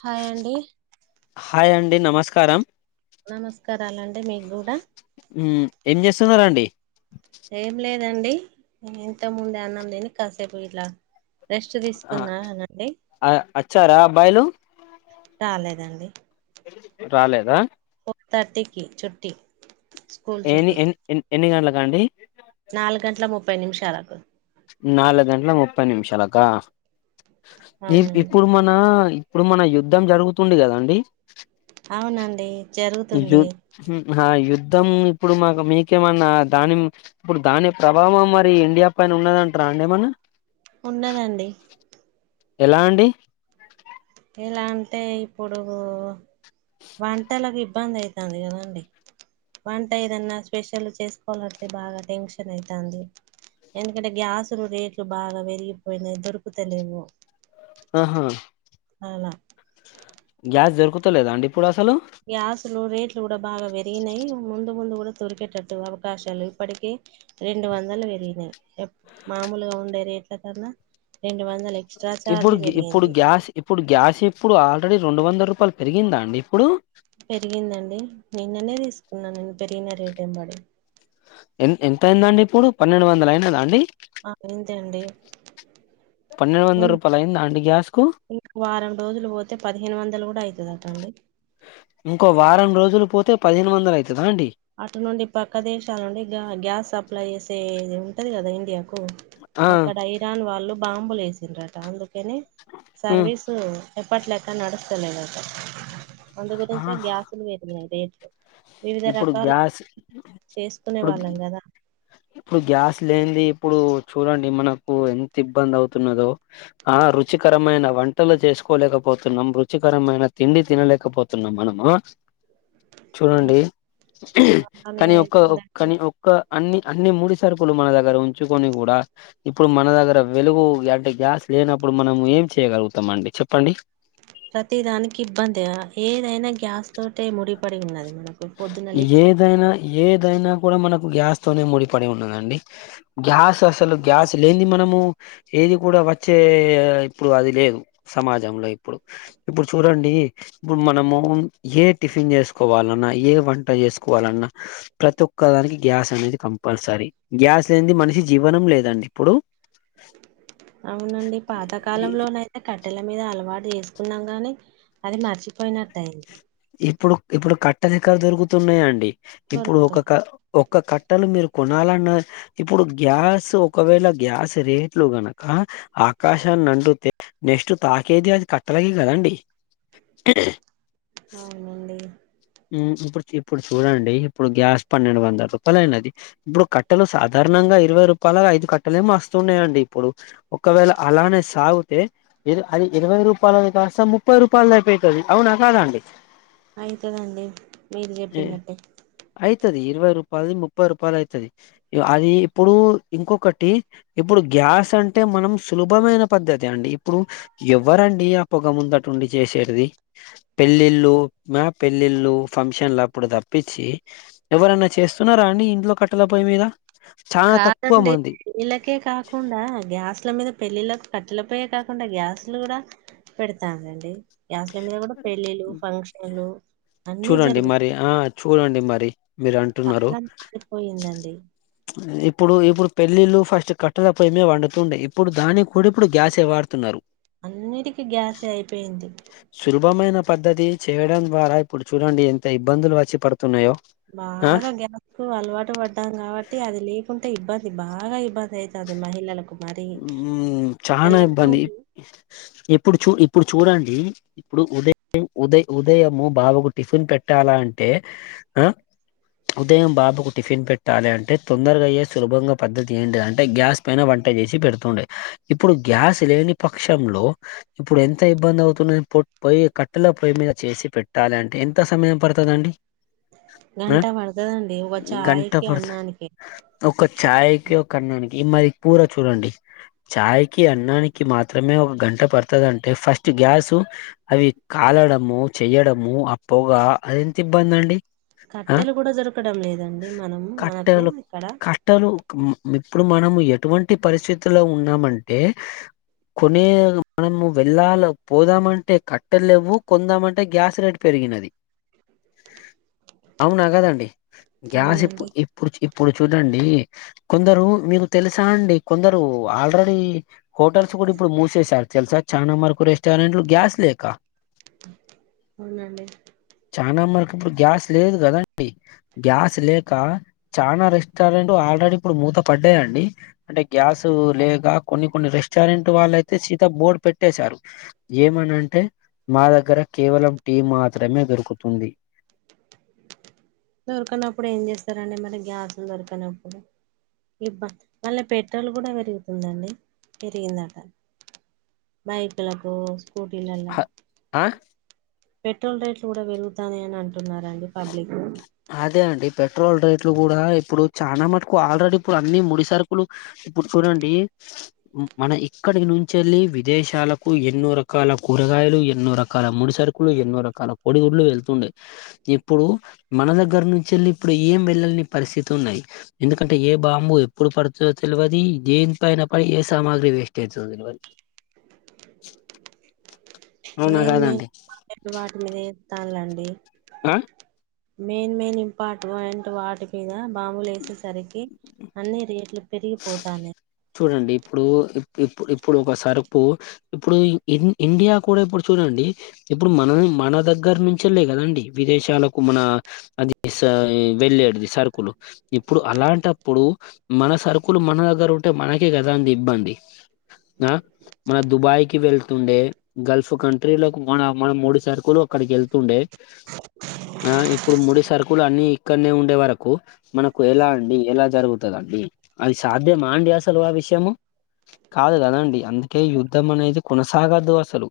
Hi అండి హాయండి నమస్కారం నమస్కారాలండి మీకు కూడాూ ఎంచేస్తున్నారాండి అదండి ఇంత ముందే అన్నం తిని కాసేపు ఇట్ల అ అచ్చారా అబ్బాయిలు రాలేదండి రాలేదా తర్టీకి చుట్టి ఏన్ని ఎన్ ఎన్ ఎన్ని గంట్లక్ కాండి నాలుగంట్ల ముప్పై నిమిషాలకు నాలుగంట్ల ముప్పై నిమిషాల కా ఇ అవునండి ఇప్పుడు మన ఇప్పుడు మన యుద్ధం జరుగుతుంది కదండి అవునండి జరుగుతుంది ఆ యుద్ధం ఇప్పుడు మాకు మీకేమన్నా దాని ఇప్పుడు దాని ప్రభావం మరి ఇండియా పైన ఉన్నదంటారా అండి ఏమన్నా ఉన్నదండి ఎలా అండి ఎలా అంటే ఇప్పుడు వంటలకు ఇబ్బంది అయితంది కదండి వంట ఏదన్నా స్పెషల్ చేసుకోవాలంటే బాగా టెన్షన్ అయితంది ఎందుకంటే గ్యాసులు రేట్లు బాగా పెరిగిపోయి నాయి దొరుకుతలేవు అహా అల గ్యాస్ దోరుకతలేదండి గ్యాస్లు రేట్లు కూడా బాగా పెరగినయి ముందు ముందు కూడా దొరికేటట్టు అవకాశాలు ఇప్పటిక రెండు వందలు పెరిగినాయి మామూలుగా ఉండే రేట్ల కన్నా రెండు వందలు ఎక్స్ట్రా ఛార్జ్ ఇప్పుడు ఇప్పుడు పెరిగింది గ్యాస్ ఇప్పుడు గ్యాస్ ఎప్పుడు ఆ ల్రెడి రెండువందల రూపాయలు పెరిగిందాండి ఇప్పుడు పెరిగిందండి, నిన్ననే తీసుకున్నాను పెరినా రేటు ఎంబడి ఎ ఎంత అయిందండి ఇప్పుడు పన్నెండు వందల అయినదా అండి ఆ అయిందండి పన్నెండు వందల ఉన్ రూపాయలు అయిందా అండి గ్యాస్ కు ఇంకో వారం రోజులు పోతే పదిహేను వందలు గూడా అయి ఇంకో వారం రోజులు పోతే పదిహేను వందలయి అటు నుండి పక్క దేశాల నుండి గ గ్యాస్ అప్లై చేసేది ఉంటుంది కదా ఇండియాకు ఆ అక్కడ ఇరాన్ వాళ్ళు బాంబులేసిండ్రంట అందుకు కని ఉమ్ సర్వీసు ఎప్పట్లెక్క నడుస్తలేధట అందు ఆ గురించే గ్యాసుల్ పెరిగినయ్ రేట్లు వివిధ ఇప్పుడు రక వలా గ్యాస్ చేసుకునే ఇప్పుడు వాళ్ళం కదా, ఇప్పుడు గ్యాస్ లేనిది ఇప్పుడు చూడండి మనకు ఎంత ఇబ్బంది అవుతున్నదో ఆ రుచికరమైన వంటలు చేసుకోలేకపోతున్నాం రుచికరమైన తిండి తినలేకపోతున్నాం మనము ఆ, చూడండి అలానే కానీ అవుతుందండి ఒక్కకానీ ఒక్క అన్ని అన్ని మూడి సరుకులు మన దగ్గర ఉంచుకొని కూడా ఇప్పుడు మన దగ్గర వెలుగు అంటే గ్యాస్ లేనప్పుడు మనం ఏం చేయ్యగలుగుతామండి చెప్పండి, ప్రతి దానికి ఇబ్బంది ఏదైనా గ్యాస్ తోటే ముడిపడి ఉన్నది మనకు పొద్దున లేచిన ఏదైనా ఏదైనా కూడా మనకు గ్యాస్ తోనే ముడిపడి ఉన్నదండి గ్యాస్ అసలు గ్యాస్ లేని మనము ఏది కూడా వచ్చే ఇప్పుడు అది లేదు సమాజంలో ఇప్పుడు ఇప్పుడు చూడండి ఇప్పుడు మనము ఏ టిఫిన్ చేసుకోవాలన్నా, ఏ వంట చేసుకోవాలన్నా ప్రతి ఒక్కదానికి గ్యాస్ అనేది కంపల్సరీ గ్యాస్ లేనిది మనిషి జీవనం లేదండి ఇప్పుడు అవునండి ఇ- పాతకాలంలోనయితే కాటే కట్టల మీద అలవాటు చేసుకున్నాం గానీ అది మర్చిపోయినట్టు అయింది, ఇప్పుడు ఇప్పుడు కట్టెలు ఎక్కడ దొరుకుతున్నాయా అండి ఇప్పుడు ఒక దొరుకుతాయి క ఒక కట్టలు మీరు కొనాలన్నా ఇప్పుడు గ్యాస్ ఒకవేళ గ్యాస్ రేట్లు గనక ఆకాశాన్ని అండుతే నెక్స్ట్ తాకేది అది కట్టలకి కదండి అవునండి ఇప్పుడు ఇప్పుడు చూడండి ఇప్పుడు గ్యాస్ పన్నెండు వందల రూపాయల అయినది ఇప్పుడు కట్టలు సాధారణంగా ఇరవై రూపాయలుగా ఐదు కట్టలే ఏమో వస్తున్నాయంండి ఇప్పుడు ఒకవేళ అలానే సాగితే. ఇ అది ఇరవై రూపాయల కాస్త ముప్పై రూపాయలు అయితాది అవునా కాదండి, అయి అయితా దండి మీరు చెప్పినట్టే అయితది ఇరవై రూపాయలు ముప్పై రూపాయలు అవుతుది అది ఇప్పుడు ఇంకొకటి ఇప్పుడు గ్యాస్ అంటే మనం సులభమైన పద్ధతి అండి ఇప్పుడు ఎవరండి ఆ పొగ ముందటుండి చేసేది పెళ్లిళ్ళు ల్లుఫంక్షన్లు అప్పుడు తప్పించి ఎవరన్న చేస్తున్నారా అండి ఇంట్లో కట్టల పోయీ మీద, చాలా తక్కువ కాదండి మంది వీళ్ళకే కాకుండా గ్యాస్ల మీద పెళ్ళిలోకి కట్టెల పోయే కాకుండా గ్యాస్ లు కూడా పెడతాండ్రండి గ్యాస్ల మీద కూడా పెళ్ళిళ్లు ఫంక్షన్లు అన్ని జరుగుతాయి చూడండి మరి మీరు అంటున్నారు కాలం మారిపోయిందండి ఇప్పుడు ఇప్పుడు పెళ్ళళ్లు ఫస్ట్ కట్టల పమే వండుతుండే ఇప్పుడు దానికి కూడా ఇప్పుడు గ్యాసే వాడుతున్నారు అన్నీటికి గ్యాసే అయిపో పెయింది శుభమైన పద్ధతి చేయడం ద్వారా ఇప్పుడు చూడండి ఎంత ఇబ్బందులు వచ్చి పడు ఆ బాగా గ్యాస్ కు అలవాటు పడ్డాం కాబట్టి అది లేకుంటే ఇబ్బంది ఇది బాగా ఇబ్బంది అయితంది మహిళలకు మరి ఉం చానా నెలల్లో ఇబ్బంది ఎప్పుడు చూ ఇప్పుడు చూడండి ఇప్పుడు ఉదయం ఉదయ ఉదయము బాబుకు టిఫిన్ పెట్టాలా అంటే ఆ ఉదయం బాబుకు టిఫిన్ పెట్టాలి అంటే తొందరగా అయ్యే సులభంగా పద్దతి ఏంటి అంటే గ్యాస్ పైన వంట వంటచేసి పెడుతుండే ఇప్పుడు గ్యాస్ లేని పక్షంలో ఇప్పుడు ఎంత ఇబ్బంది అవుతుందో పొయ్యి కట్టెల పొయ్యి మీద చేసి పెట్టాలి అంటే ఎంత సమయం పడుతదండి ఆ గంట పడతదండి ఒక ఛాయకి అన్నానికి ఛాయకి ఓ కనన్ను నికి ఈ మరి పూర చూడండి చాయ్కి అన్నానికి మాత్రమే ఒక గంట పడుతుందంటే ఫస్ట్ గ్యాసు అవి కాలడము చెయడము ఆ పొగా అది ఎంత ఇబ్బంది అండి ఆ కట్టెలు కూడా దొరకడం లేదండి మనం మనకు ఇక్కడ ఇప్పుడు మనం య ఎటువంటి పరిస్థితుల్లో ఉన్నామంటే కొనే మనము వెళ్ళాలి పోదామంటే కట్టలు లేవు కొందామంటే గ్యాస్ రేట్ పెరిగినది అవునా కదండి గ్యాస్ అవునండి ఎప్పుడు ఎప్పుడుచేప్పు ఇప్పుడు చూడండి కొందరు మీకు తెలుసు సా అండి కొందరు ఆల్రెడీ హోటల్స్ కూడా ఇప్పుడు మూసేసారు తెలుసా చాలా వరకు రెస్టారెంట్లు గ్యాస్ లేక అవునా అండి చానా మనకి ఇప్పుడు గ్యాస్ లేదు కదండి గ్యాస్ లేక చానా రెస్టారెంట్ ఆల్రెడీ ఇప్పుడు మూత పడ్డాయండి అంటే గ్యాస్ లేక కొన్ని కొన్ని రెస్టారెంట్ వాళ్ళైతే సీద బోర్డు పెట్టేశారు ఏమనంటే మా దగ్గర కేవలం టీ మాత్రమే దొరుకుతుంది దొరకనప్పుడు ఏం చేస్తారండి మళ్ళీ గ్యాస్లు దొరకనప్పుడు ఇబ్బ మళ్ళీ పెట్రోల్ కూడా పెరుగుతుందండి పెరిగిందట బైక్ ల కు కూటీలలా హ- ఆ పెట్రోల్ రేట్లు కూడా పెరుగుతానయని అంటున్నరండి పబ్లిక్ అదే అండి పెట్రోల్ రేట్లు కూడా ఇప్పుడు చాలా మటుకు ఆల్రెడీ ఇప్పుడు అన్ని ముడి సరుకులు ఇప్పుడు చూడండి మన ఇక్కడికి నుంచెళ్ళి విదేశాలకు ఎన్నో రకాల కూరగాయలు ఎన్నో రకాల ముడి సరుకులు ఎన్నో రకాల కొడిగుడ్లు వెళ్తుండే ఇప్పుడు మన దగ్గర నుంచి వెళ్ళి ఇప్పుడు ఏం వెళ్లని పరిస్థితి ఉన్నాయి ఎందుకంటే ఏ బాంబు ఎప్పుడు పడుత తెలువది ఏని పైన పడి ఏ సామాగ్రి వేస్ట్ అయి తెలువది మెయిన్ మెయిన్ వాటి మీద స్తాలండి ఆ మెయిన్ మెయిన్ ఇంపార్టెంట్ వాటి మీద బాంబులు వేసేసరికి అన్ని రేట్లు పెరిపోతానెయ్ ఇప్పుడు ఇప్పు ఇప్పుడు ఒక సరుకు ఇప్పుడు ఇండియా కూడా ఇప్పుడు చూడండి ఇప్పుడు మన మన దగ్గర నుంచెల్లె కదండి విదేశాలకు మన అదిఆ ఆవెల్లెడిది సరుకులు ఇప్పుడు అలాంటప్పుడు మన సరుకు కులు మన దగ్గర ఉంటే మనకే కదా అంది ఇబ్బంది ఆ మన దుబాయ్కి వెళ్తుండే గల్ఫ్ కంట్రీలకు మన మన ముడి సరుకులు అక్కడికి వెళ్తుండే ఆ ఇప్పుడు మడి సరుకులు అన్ని ఇక్కడనే ఉండే వరకు మనకు ఎలా అండి ఎలా జరుగుతదండి అది సాధ్యమా అండి అసలు ఆ విషయము కాదు కదండి. అందుకే యుద్ధం అనేది కొనసాగదు. అసలు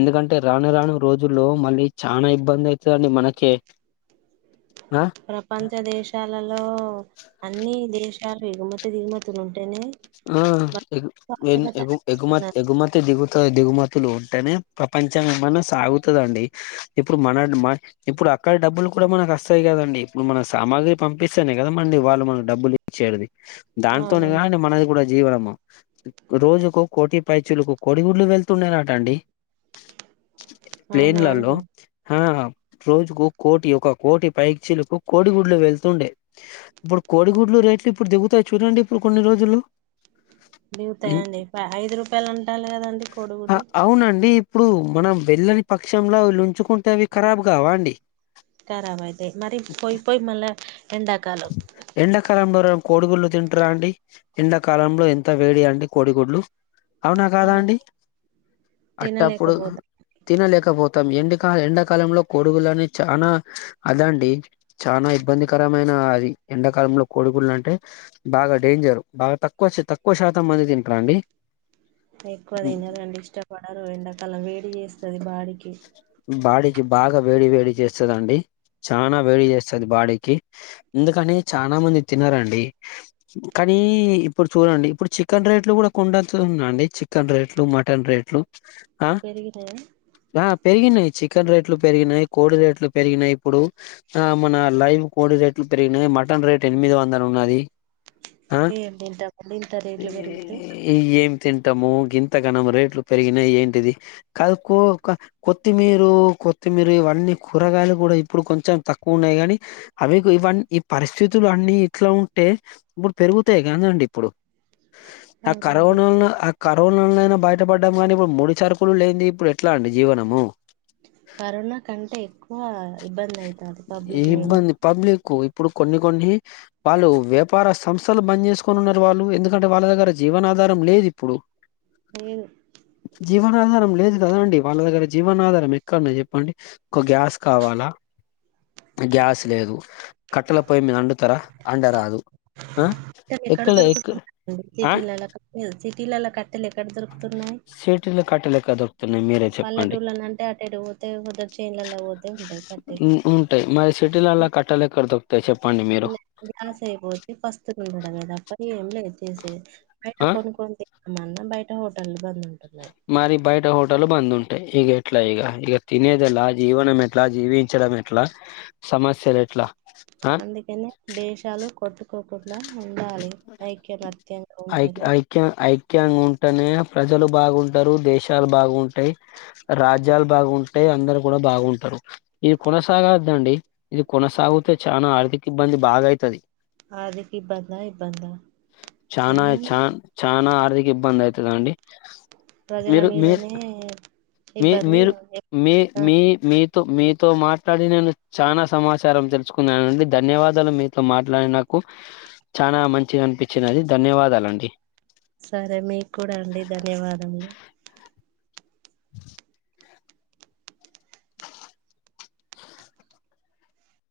ఎందుకంటే రాను రాను రోజుల్లో మళ్ళీ చాలా ఇబ్బంది అవుతుంది. అండి మనకే ఆ ప్రపంచ దేశాలలో అన్ని దేశాలు ఎగుమతి దిగుమతులు ఉంటేనే ఆ ఎగు ఎ గు ఎగుమతి స్తున్నారు ఎగుమతి దిగు ఉంటాయి దిగుమతులు ఉంటేనే ప్రపంచం ఏమన్నా సాగుతదండి. ఇప్పుడు మన మ ఇప్పుడు అక్కడ డబ్బులు కూడా మనకు వస్తాయి కదండి. ఇప్పుడు మన సామాగ్రి పంపిస్తేనే కదాండి వాళ్ళు మనకు డబ్బులు ఇచ్చేడి ది. దానితోనే కా అవునండి మనది జీవనము రోజుకు కోటి పైచులకు కోడిగుడ్లు వెళ్తుండేనట అండి అవునవును ఆ రోజుకు కోటి ఒక కోటి పైచీలకు కోడిగుడ్లు వెళ్తుండే, ఇప్పుడు కోడిగుడ్లు రేట్లు ఇప్పుడు దిగుతాయి చూడండి. ఇప్పుడు కొన్ని రోజులు దిగుతాయండి ఐదు రూపాయలు అంటాలి కదాండి కోడుగుడ్డు ఇప్పుడు మనం వెళ్ళని పక్షంలో లుంచుకుంటేవి ఖరాబ్ కావా అండి ఖరాబైతాయి మరి పోయి పోయి మళ్ళ ఎండ కలంబరం కోడిగుడ్లు తింటారండి. ఎండాకాలంలో ఎంత వేడి అండి కోడిగుడ్లు. అవునా కాదా అండి అట్టప్పుడు తినలేకపోతాం తినలేకపోతు మొత్తం ఎండకా ఎండాకాలంలో కొడుగులని చానా అదండి. చానా ఇబ్బందికరం ఏమైనా అది ఎండాకాలంలో కోడిగుడ్లు అంటే బాగా డేంజరు. బాగా తక్కువ తక్కువ శాతం మంది తింటారండి. ఎక్కువ తినరండి. ఇష్టపడరు ఎండాకాలం వేడి చేస్తుంది బాడికి. బాడీకి బాగా వేడి వేడి చేస్తదండి. చనా వేడి చేస్తుంది. బాడీకి అందుకని చాలా మంది తినరండి. కానీ ఇప్పుడు చూడండి. ఇప్పుడు చికెన్ రేట్లు కూడా కొండతున్నాండి. చికెన్ రేట్లు మటన్ రేట్లు ఆ పెరిగినయ ఆ పెరిగినయి చికెన్ రేట్లు పెరిగినాయి. కోడి రేట్లు పెరిగినాయి. ఇప్పుడు ఆ మన లైవ్ కోడి రేట్లు పెరిగినాయి. మటన్ రేట్ ఎనిమిది వందలు ఉన్నది. ఆ ఏం తింటామండి ఇంత రేట్లు పెరిగితే ఏం తిన్ ము ఇంత కనం రేట్లు పెరిగినా ఏంటిది కాదుకో కొత్తిమీరు కొత్తిమీర ఇవన్నీ కూరగాయలు కూడా ఇప్పుడు కొంచెం తక్కువ ఉన్నాయి గానీ, అవి ఇవన్నీ ఈ పరిస్థితులు అన్ని ఇట్లా ఉంటే ఇప్పుడు పెరుగుతాయి. కాదండి ఇప్పుడు ఆ అవునండి కరోనల్లో ఆ క కరోనా బయటపడ్డం కానీ ఇప్పుడు ముడి చ రుకులు లేదు ఇప్పుడు ఎట్లా అండి జీవనము. కరోనా కంటే ఎక్కువ ఇబ్బంది అయింది ఏ ఇబ్బంది పబ్లిక్ ఇప్పుడు కొన్ని కొన్ని వాళ్ళు వ్యాపార సంస్థలు బంద్ చేసుకొని ఉన్నారు. వాళ్ళు ఎందుకంటే వాళ్ళ దగ్గర జీవనాధారం లేదు ఇప్పుడు. లేదు జీవనాధారం లేదు కదా అండి వాళ్ళ దగ్గర జీవనాధారం ఎక్కడన్నా చెప్పండి ఒక గ్యాస్ కావాలా గ్యాస్ లేదు కట్టల పొయ్యి మీద వండుతరా అండరాదు ఆ కట్టెలు ఎక్కడ దొరుకుతాయండి సిటిలలో సటీల ఇళ్లల్లా కట్టలే. సిటీల కట్టలేెక్కడ దొరుకుతున్నాయి మీరే చెప్పండి. పల్లెటూర్లలో అంటే అటెటు పోతే కొందరు చేన్లలో పోతే ఉంటాయి ఉంటాయి మరి సిటీలల్ల కట్ట లెక్కడ దొకుతాయి. చె అనసూయపోతే పస్తులుండడమే తప్ప ఏం లేదు చేసేది. బయట ఆ కొనుకొ మన్న బయట హోటల్లు బంద్ ఉంటున్నాయ్ మరి బయట హోటలు బంద్ ఉంటయి. ఈగ ఎట్లా ఈగ ఇక తినేది ఎలా జీవనం ఎట్లా, జీవించడం ఎట్లా సమస్యలు ఎట్లా. అందుకనే ఆ దేశాలు కొట్టుకు కోకుండా ఉండాలి. ఐక్యమత్యంగా ఉంటేనే. ఖ్యంగా ఉంటేనే ప్రజలు బాగుంటరు దేశాలు బాగుంటయి రాజ్యాలు బాగుంటయి అందరు కూడా బాగుంటరు ఇది కొనసాగద్దండి ఇది కొనసాగితే చాలా ఆర్థిక ఇబ్బంది బాగా అయితది. అది ఇబ్బంద ఇబ్బంద స చానా చా ఇబ్బంది అయితదా అండి ప్రజల మీరు మీరు మీదనే మీ ఇబ్బంది మీరు మీ ఆ మీ మీతో మాట్లాడి నేను చానా సమాచారం తెలుసుకున్నానండి ధన్యవాదాలు మీతో మాట్లాడి నాకు చనా మంచిది అనిపించినది ధన్యవాదాలండి సరే మీకు కూడా అండి ధన్యవాదములు